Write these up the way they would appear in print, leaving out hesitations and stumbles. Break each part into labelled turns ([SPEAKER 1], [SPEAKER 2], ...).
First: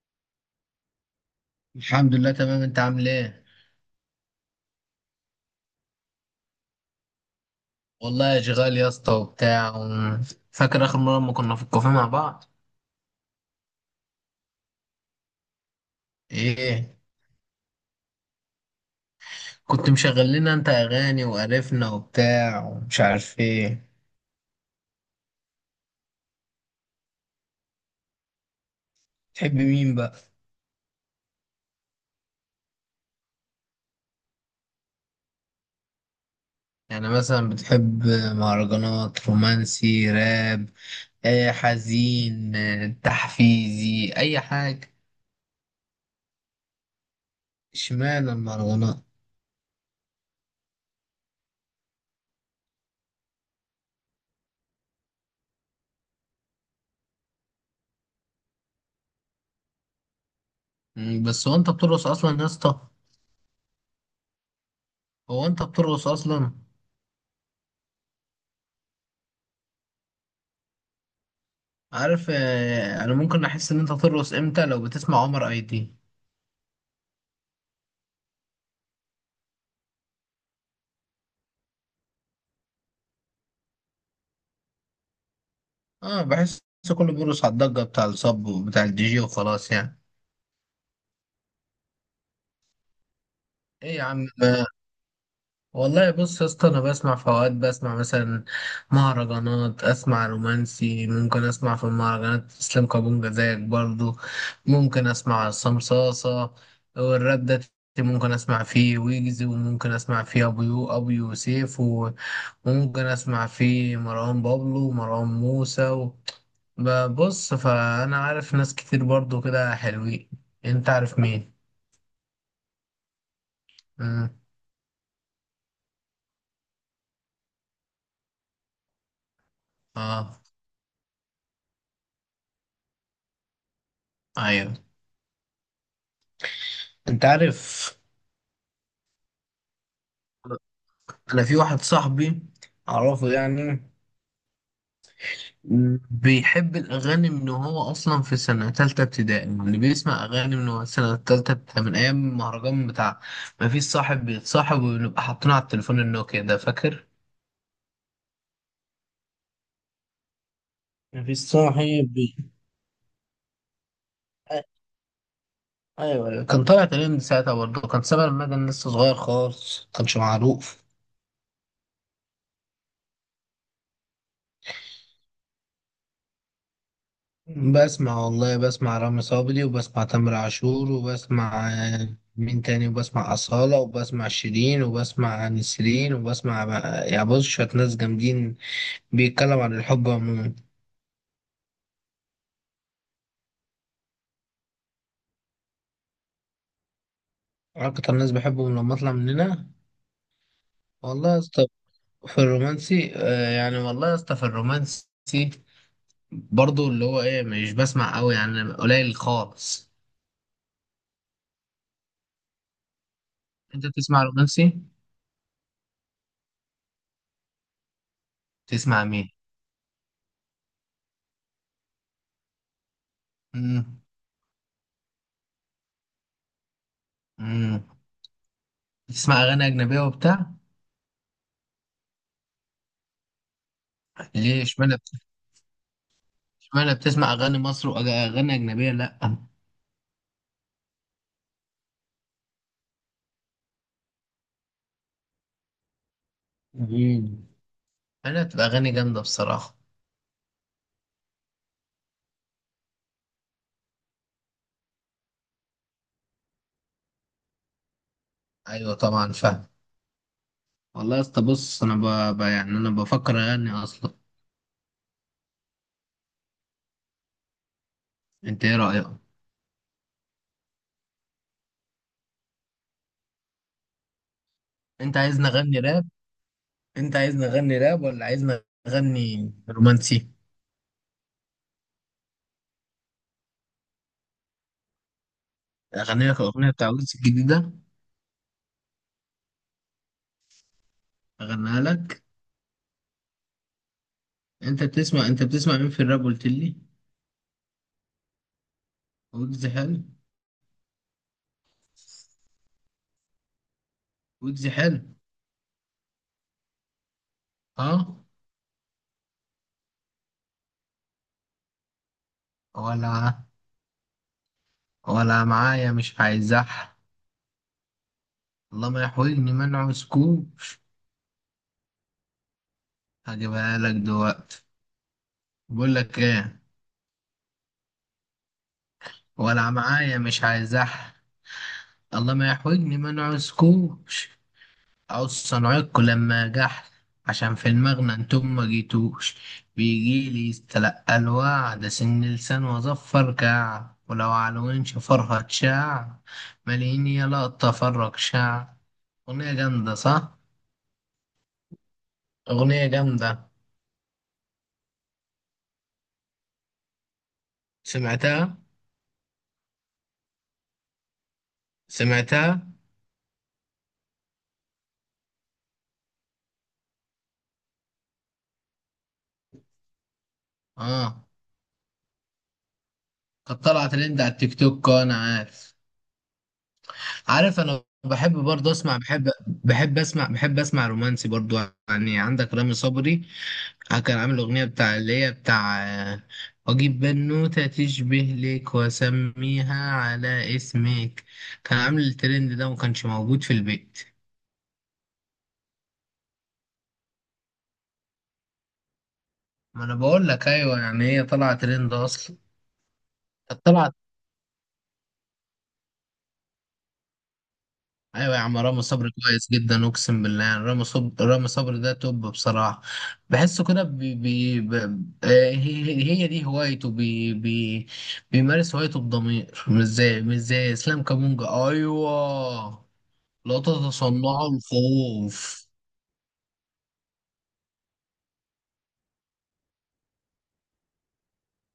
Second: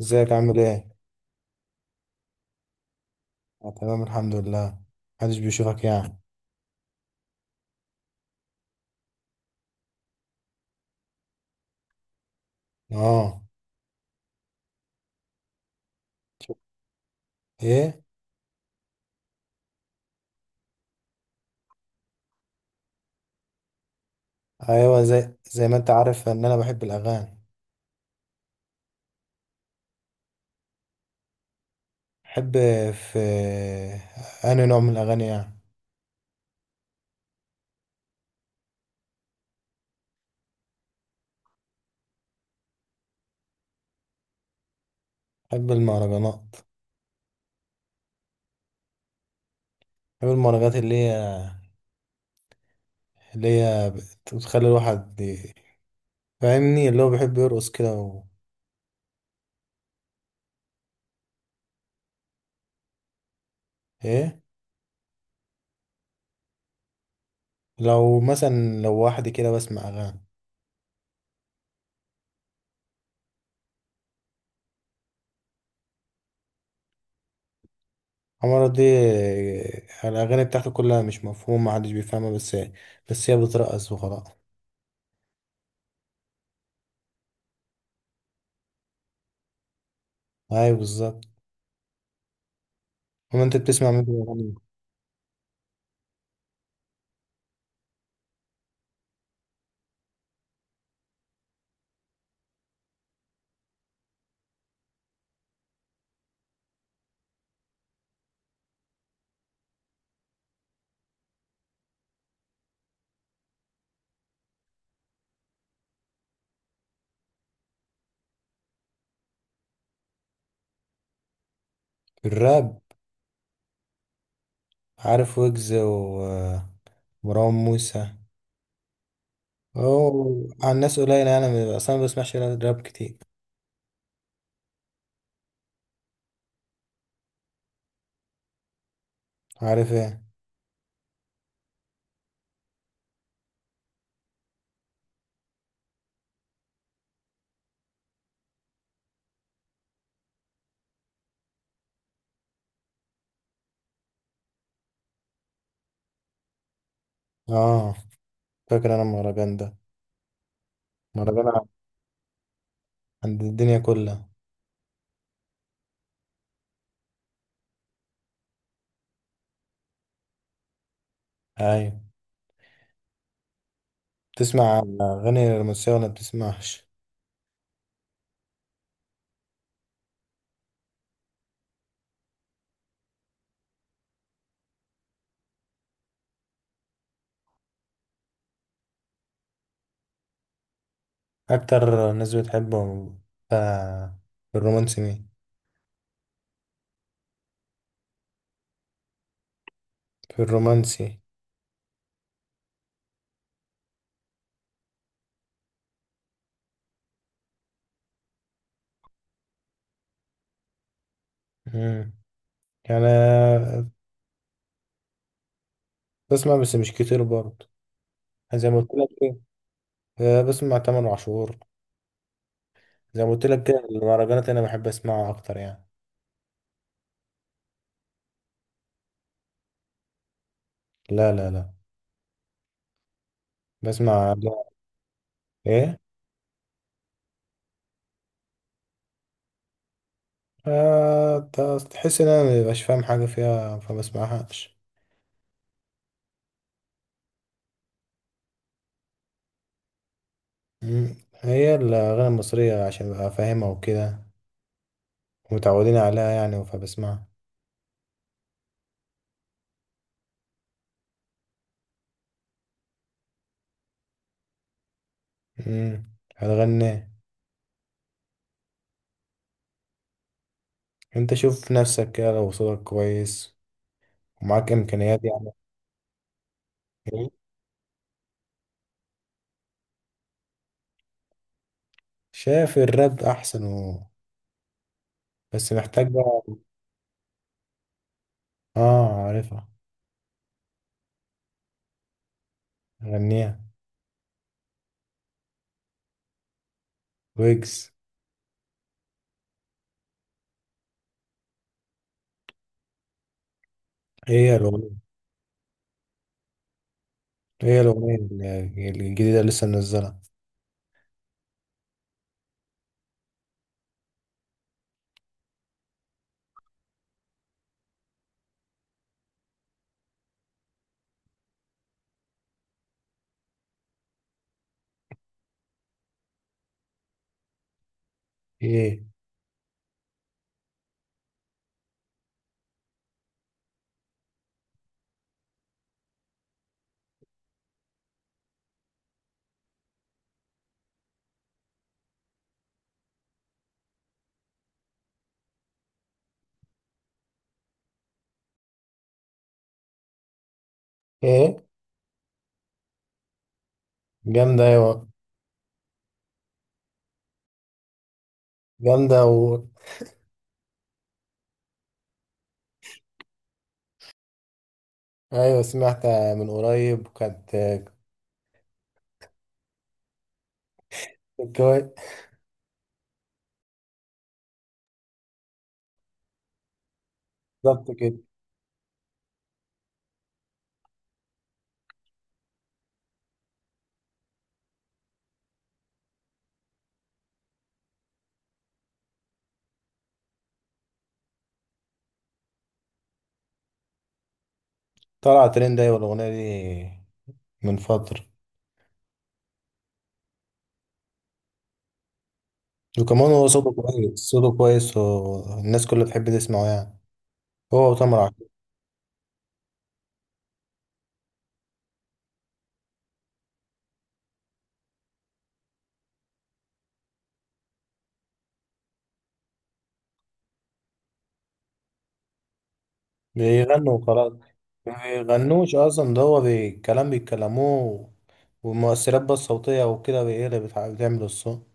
[SPEAKER 1] ازيك عامل ايه؟
[SPEAKER 2] الحمد لله تمام، انت عامل ايه؟
[SPEAKER 1] أنا تمام الحمد لله. محدش بيشوفك يعني.
[SPEAKER 2] والله اشغال يا اسطى وبتاع فاكر اخر مره لما كنا في الكافيه مع بعض.
[SPEAKER 1] اه.
[SPEAKER 2] ايه؟
[SPEAKER 1] ايه؟
[SPEAKER 2] كنت مشغل لنا انت اغاني وقرفنا وبتاع ومش عارف ايه.
[SPEAKER 1] ايوه، زي ما انت عارف ان انا بحب الاغاني.
[SPEAKER 2] تحب مين بقى؟
[SPEAKER 1] بحب. في. انهي نوع من الاغاني يعني؟
[SPEAKER 2] يعني مثلا بتحب مهرجانات، رومانسي، راب، ايه، حزين، اه، تحفيزي، اي حاجه.
[SPEAKER 1] بحب المهرجانات.
[SPEAKER 2] اشمعنى المهرجانات؟
[SPEAKER 1] بحب المهرجانات اللي هي بتخلي الواحد فاهمني اللي هو بيحب يرقص كده.
[SPEAKER 2] بس هو انت بترقص اصلا يا اسطى؟
[SPEAKER 1] ايه؟
[SPEAKER 2] هو انت بترقص اصلا؟
[SPEAKER 1] لو واحد كده بسمع اغاني.
[SPEAKER 2] عارف آه، انا ممكن احس ان انت ترقص امتى لو بتسمع عمر اي دي.
[SPEAKER 1] عمرو دي. الاغاني بتاعته كلها مش مفهومه محدش بيفهمها، بس هي بترقص وخلاص.
[SPEAKER 2] اه بحس كله بيرقص على الضجه بتاع الصب وبتاع الدي جي وخلاص يعني.
[SPEAKER 1] ايوه، بالظبط. وما انت بتسمع
[SPEAKER 2] ايه
[SPEAKER 1] مين
[SPEAKER 2] يا عم،
[SPEAKER 1] بيغني
[SPEAKER 2] والله بص يا اسطى، انا بسمع، في اوقات بسمع مثلا مهرجانات، اسمع رومانسي، ممكن اسمع في المهرجانات اسلام كابونجا زيك برضو، ممكن اسمع صمصاصه، والراب ده ممكن اسمع فيه ويجز، وممكن اسمع فيه ابو يوسف وممكن اسمع فيه مروان بابلو ومروان موسى. ببص فانا عارف ناس كتير برضو كده حلوين. انت عارف مين؟
[SPEAKER 1] في الراب؟
[SPEAKER 2] مم.
[SPEAKER 1] عارف ويجز ومروان موسى.
[SPEAKER 2] اه،
[SPEAKER 1] اوه، على الناس قليلة يعني. اصلا ما بسمعش راب كتير.
[SPEAKER 2] ايوه. انت عارف،
[SPEAKER 1] عارف ايه؟
[SPEAKER 2] انا في واحد صاحبي اعرفه يعني، بيحب الاغاني من هو اصلا في سنه تالته ابتدائي، يعني بيسمع اغاني من هو سنه تالته ابتدائي، من ايام المهرجان بتاع ما فيش صاحب بيتصاحب، ونبقى حاطينه على التليفون النوكيا ده، فاكر؟
[SPEAKER 1] اه. فاكر انا المهرجان ده.
[SPEAKER 2] ما فيش
[SPEAKER 1] مهرجان
[SPEAKER 2] صاحب بي-
[SPEAKER 1] عند الدنيا كلها.
[SPEAKER 2] أ- ايوه، أيوة. كان طالع تقريبا ساعتها، برضه كان سبب المدن لسه صغير خالص، كانش معروف.
[SPEAKER 1] ايوه. بتسمع اغاني رومانسية ولا بتسمعش؟
[SPEAKER 2] بسمع، والله بسمع رامي صبري، وبسمع تامر عاشور، وبسمع آه، مين تاني، وبسمع أصالة، وبسمع شيرين، وبسمع نسرين، يعني بص شوية ناس جامدين بيتكلموا عن الحب عموما.
[SPEAKER 1] اكتر ناس بتحبهم ف- في الرومانسي مين؟
[SPEAKER 2] أكتر ناس بحبهم لما أطلع من هنا،
[SPEAKER 1] في الرومانسي.
[SPEAKER 2] والله يا اسطى في الرومانسي آه، يعني والله يا اسطى في الرومانسي برضو اللي هو إيه، مش بسمع أوي يعني، قليل خالص.
[SPEAKER 1] امم يعني
[SPEAKER 2] أنت بتسمع رومانسي؟
[SPEAKER 1] بسمع، بس مش كتير برضه، زي ما قلت
[SPEAKER 2] تسمع مين؟
[SPEAKER 1] لك. بسمع تامر عاشور. زي ما قلت لك كده
[SPEAKER 2] مم.
[SPEAKER 1] المهرجانات انا بحب اسمعها اكتر يعني.
[SPEAKER 2] مم. تسمع أغاني أجنبية وبتاع؟
[SPEAKER 1] لا، لا، لا. بسمع
[SPEAKER 2] ليه
[SPEAKER 1] لا.
[SPEAKER 2] اشمعنى
[SPEAKER 1] ايه؟
[SPEAKER 2] اشمعنى بتسمع اغاني مصر، واغاني اجنبيه لا؟
[SPEAKER 1] آه ت- تحس ان انا مبقاش فاهم حاجه فيها فبسمعهاش.
[SPEAKER 2] مم. انا بتبقى اغاني جامده بصراحه.
[SPEAKER 1] مم. هي الاغاني المصريه عشان ابقى فاهمها وكده، متعودين عليها يعني فبسمعها.
[SPEAKER 2] ايوه طبعا فاهم. والله يا اسطى بص انا يعني انا بفكر اغني اصلا.
[SPEAKER 1] امم هتغني؟
[SPEAKER 2] انت ايه رايك؟
[SPEAKER 1] انت شوف نفسك كده لو صوتك كويس ومعاك
[SPEAKER 2] انت
[SPEAKER 1] امكانيات
[SPEAKER 2] عايزني
[SPEAKER 1] يعني.
[SPEAKER 2] اغني راب؟ انت
[SPEAKER 1] إيه؟
[SPEAKER 2] عايزني اغني راب ولا عايزني اغني رومانسي؟
[SPEAKER 1] شايف الراب احسن. بس محتاج
[SPEAKER 2] اغني لك
[SPEAKER 1] بقى.
[SPEAKER 2] الاغنيه بتاع ويجز الجديده؟
[SPEAKER 1] اه. عارفها.
[SPEAKER 2] اغنيها لك.
[SPEAKER 1] غنيها.
[SPEAKER 2] انت بتسمع مين في الراب قلت لي؟
[SPEAKER 1] ويجز.
[SPEAKER 2] ويجز حلو.
[SPEAKER 1] ايه يا
[SPEAKER 2] ويجز حلو.
[SPEAKER 1] الأغنية؟ هي الأغنية
[SPEAKER 2] اه،
[SPEAKER 1] الجديدة اللي لسه منزلها،
[SPEAKER 2] ولا، ولا معايا مش هيزح، الله ما يحولني منعه سكوب. هجيبها لك دلوقتي. بقول لك ايه.
[SPEAKER 1] ايه؟
[SPEAKER 2] ولا معايا مش عايزح، الله ما يحولني منعه سكوش، او صنعكوا لما جح، عشان في المغنى انتم ما جيتوش، بيجيلي يستلقى الوعد سن لسان واظفر كعب، ولو على وين شفرها تشع، ماليني يلا اتفرج شع. اغنية جامدة صح؟
[SPEAKER 1] ايه؟
[SPEAKER 2] اغنية جامدة.
[SPEAKER 1] جامدة ايوه.
[SPEAKER 2] سمعتها؟
[SPEAKER 1] جامدة.
[SPEAKER 2] سمعتها.
[SPEAKER 1] ايوه سمعتها من قريب، وكانت
[SPEAKER 2] اه،
[SPEAKER 1] كانت كويس.
[SPEAKER 2] كانت طالعه ترند على التيك توك، اه انا عارف. عارف انا
[SPEAKER 1] بالظبط كده.
[SPEAKER 2] بحب برضه اسمع، بحب اسمع رومانسي برضه يعني. عندك رامي صبري آه، كان عامل اغنيه بتاع اللي هي بتاع آه، اجيب بنوته تشبه لك واسميها على اسمك. كان عامل الترند ده وما كانش موجود في البيت.
[SPEAKER 1] طلع ترند، ايوه، الأغنية دي من فترة.
[SPEAKER 2] ما انا بقول لك ايوه يعني، هي طالعه ترند اصلا.
[SPEAKER 1] وكمان هو
[SPEAKER 2] كانت
[SPEAKER 1] صوته
[SPEAKER 2] طالعه.
[SPEAKER 1] كويس، صوته كويس، والناس كلها بتحب تسمعه يعني. هو وتامر
[SPEAKER 2] ايوه يا
[SPEAKER 1] عاشور.
[SPEAKER 2] عم، رامي صبري كويس جدا اقسم بالله، يعني رامي صبري ده توب بصراحه. بحسه كده آه، هي هي دي هوايته بي بي، بيمارس هوايته بضمير، مش زي مش زي اسلام كامونجا. ايوه، لا
[SPEAKER 1] بيغنوا وخلاص.
[SPEAKER 2] تتصنعوا
[SPEAKER 1] ما
[SPEAKER 2] الخوف.
[SPEAKER 1] بيغنوش أصلا، ده هو كلام بيتكلموه. والمؤثرات بقى الصوتية وكده هي اللي بتعمل الصوت.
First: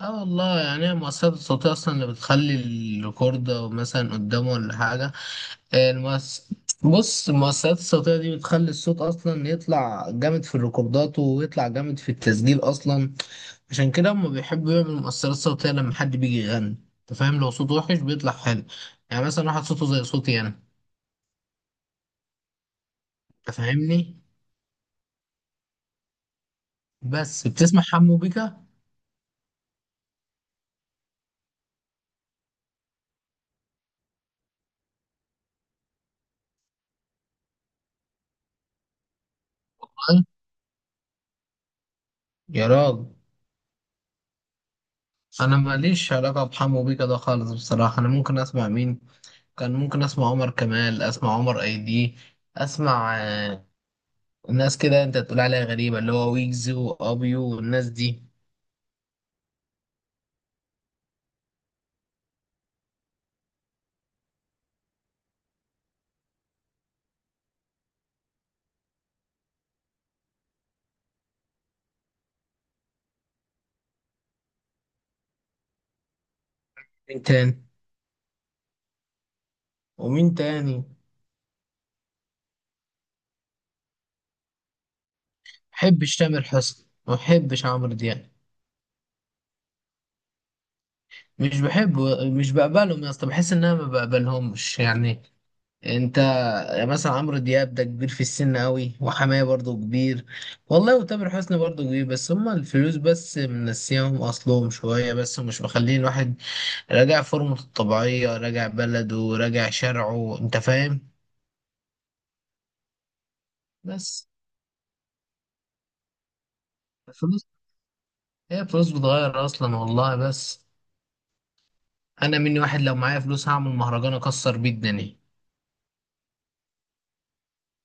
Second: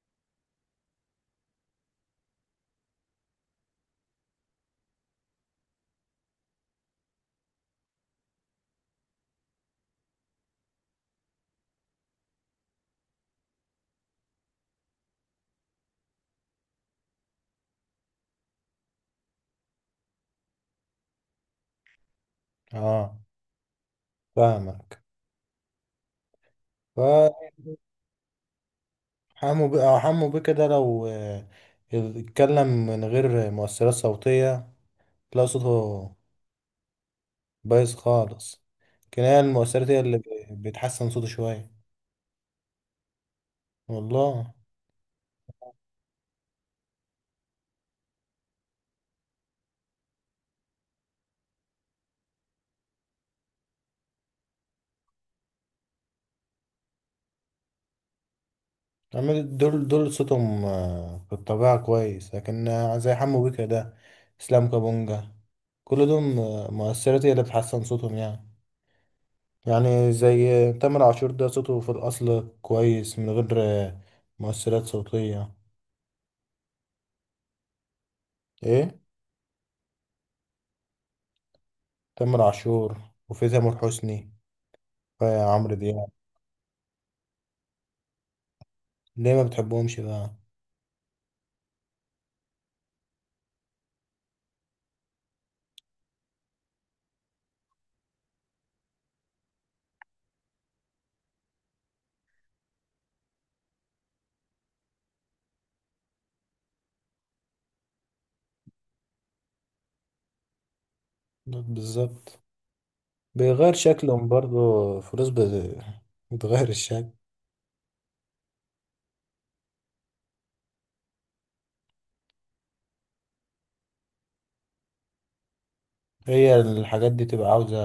[SPEAKER 2] اه والله يعني هي المؤثرات الصوتيه اصلا اللي بتخلي الريكورد مثلا قدامه ولا حاجه. آه، بص المؤثرات الصوتية دي بتخلي الصوت أصلا يطلع جامد في الريكوردات، ويطلع جامد في التسجيل أصلا. عشان كده هما بيحبوا يعملوا مؤثرات صوتية لما حد بيجي يغني. أنت فاهم، لو صوته وحش بيطلع حلو. يعني مثلا واحد صوته زي صوتي أنا.
[SPEAKER 1] اه.
[SPEAKER 2] أنت فاهمني.
[SPEAKER 1] فاهمك.
[SPEAKER 2] بس بتسمع حمو بيكا؟
[SPEAKER 1] حمو بيه، اه. حمو بيه كده لو اتكلم من غير مؤثرات صوتية. تلاقي صوته بايظ خالص. كناية المؤثرات هي اللي
[SPEAKER 2] أي.
[SPEAKER 1] بتحسن صوته شوية.
[SPEAKER 2] يا راجل،
[SPEAKER 1] والله.
[SPEAKER 2] أنا ماليش علاقة بحمو بيكا ده خالص بصراحة. أنا ممكن أسمع مين؟ كان ممكن أسمع عمر كمال، أسمع عمر أيدي، أسمع آه، الناس كده انت تقول عليها غريبة، اللي هو ويجز وابيو والناس دي.
[SPEAKER 1] عمال دول دول صوتهم في الطبيعة كويس، لكن زي حمو بيه كده. اسلام كابونجا، كل دول مؤثرات هي اللي بتحسن صوتهم يعني. يعني زي تامر عاشور ده صوته في الأصل كويس من غير مؤثرات صوتية.
[SPEAKER 2] مين تاني؟
[SPEAKER 1] ايه؟
[SPEAKER 2] ومين تاني ما
[SPEAKER 1] تامر عاشور، وفي تامر حسني، في عمرو دياب.
[SPEAKER 2] بحبش تامر حسني، ما بحبش عمرو دياب.
[SPEAKER 1] ليه ما بتحبهمش بقى؟
[SPEAKER 2] مش بحبه، مش بقبلهم يا اسطى، بحس ان انا ما بقبلهمش يعني. انت مثلا، عمرو دياب ده كبير في السن قوي، وحماية برضه كبير والله، وتامر حسني برضه كبير. بس هما الفلوس بس منسيهم اصلهم شوية بس، ومش مخلين الواحد راجع فورمته الطبيعية، راجع بلده، راجع شرعه، انت فاهم.
[SPEAKER 1] بالظبط، بيغير
[SPEAKER 2] بس
[SPEAKER 1] شكلهم برضو. فلوس بتغير الشكل.
[SPEAKER 2] الفلوس، هي فلوس بتغير اصلا والله. بس انا مني واحد، لو معايا فلوس هعمل مهرجان اكسر بيه الدنيا.
[SPEAKER 1] هي الحاجات دي تبقى عاوزة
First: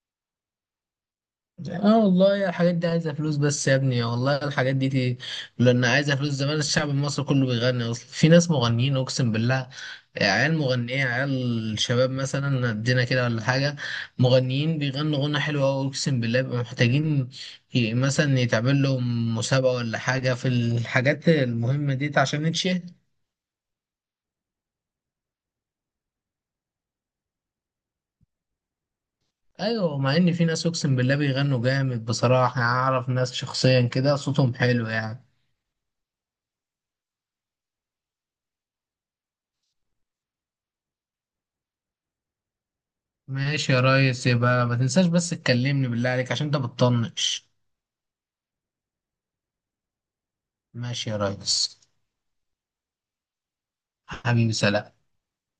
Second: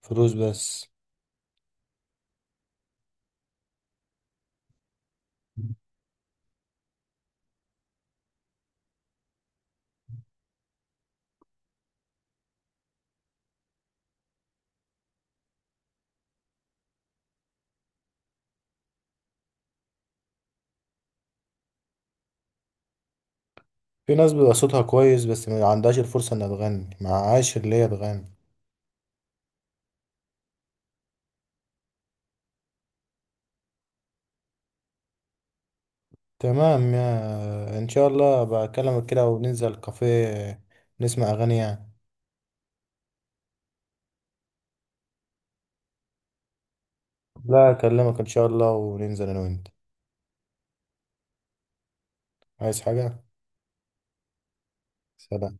[SPEAKER 1] فلوس بس.
[SPEAKER 2] اه والله يا، الحاجات دي عايزه فلوس بس يا ابني، والله الحاجات دي، دي لان عايزه فلوس. زمان الشعب المصري كله بيغني اصلا. في ناس مغنيين اقسم بالله، عيال مغنيه، عيال شباب مثلا قدنا كده ولا حاجه، مغنيين بيغنوا غنى حلو قوي اقسم بالله، بيبقوا محتاجين مثلا يتعمل لهم مسابقه ولا حاجه في الحاجات المهمه دي عشان نتشهر.
[SPEAKER 1] في ناس بيبقى صوتها كويس، بس ما عندهاش الفرصة انها تغني معهاش اللي هي تغني.
[SPEAKER 2] ايوه، مع ان في ناس اقسم بالله بيغنوا جامد بصراحه يعني، اعرف ناس شخصيا كده صوتهم حلو يعني.
[SPEAKER 1] تمام. يا ان شاء الله بكلمك كده وننزل كافيه نسمع اغاني يعني.
[SPEAKER 2] ماشي يا ريس، يبقى ما تنساش بس تكلمني بالله عليك، عشان انت بتطنش.
[SPEAKER 1] لا، اكلمك ان شاء الله وننزل انا وانت.
[SPEAKER 2] ماشي يا ريس.
[SPEAKER 1] عايز حاجة؟
[SPEAKER 2] حبيبي، سلام.
[SPEAKER 1] سلام.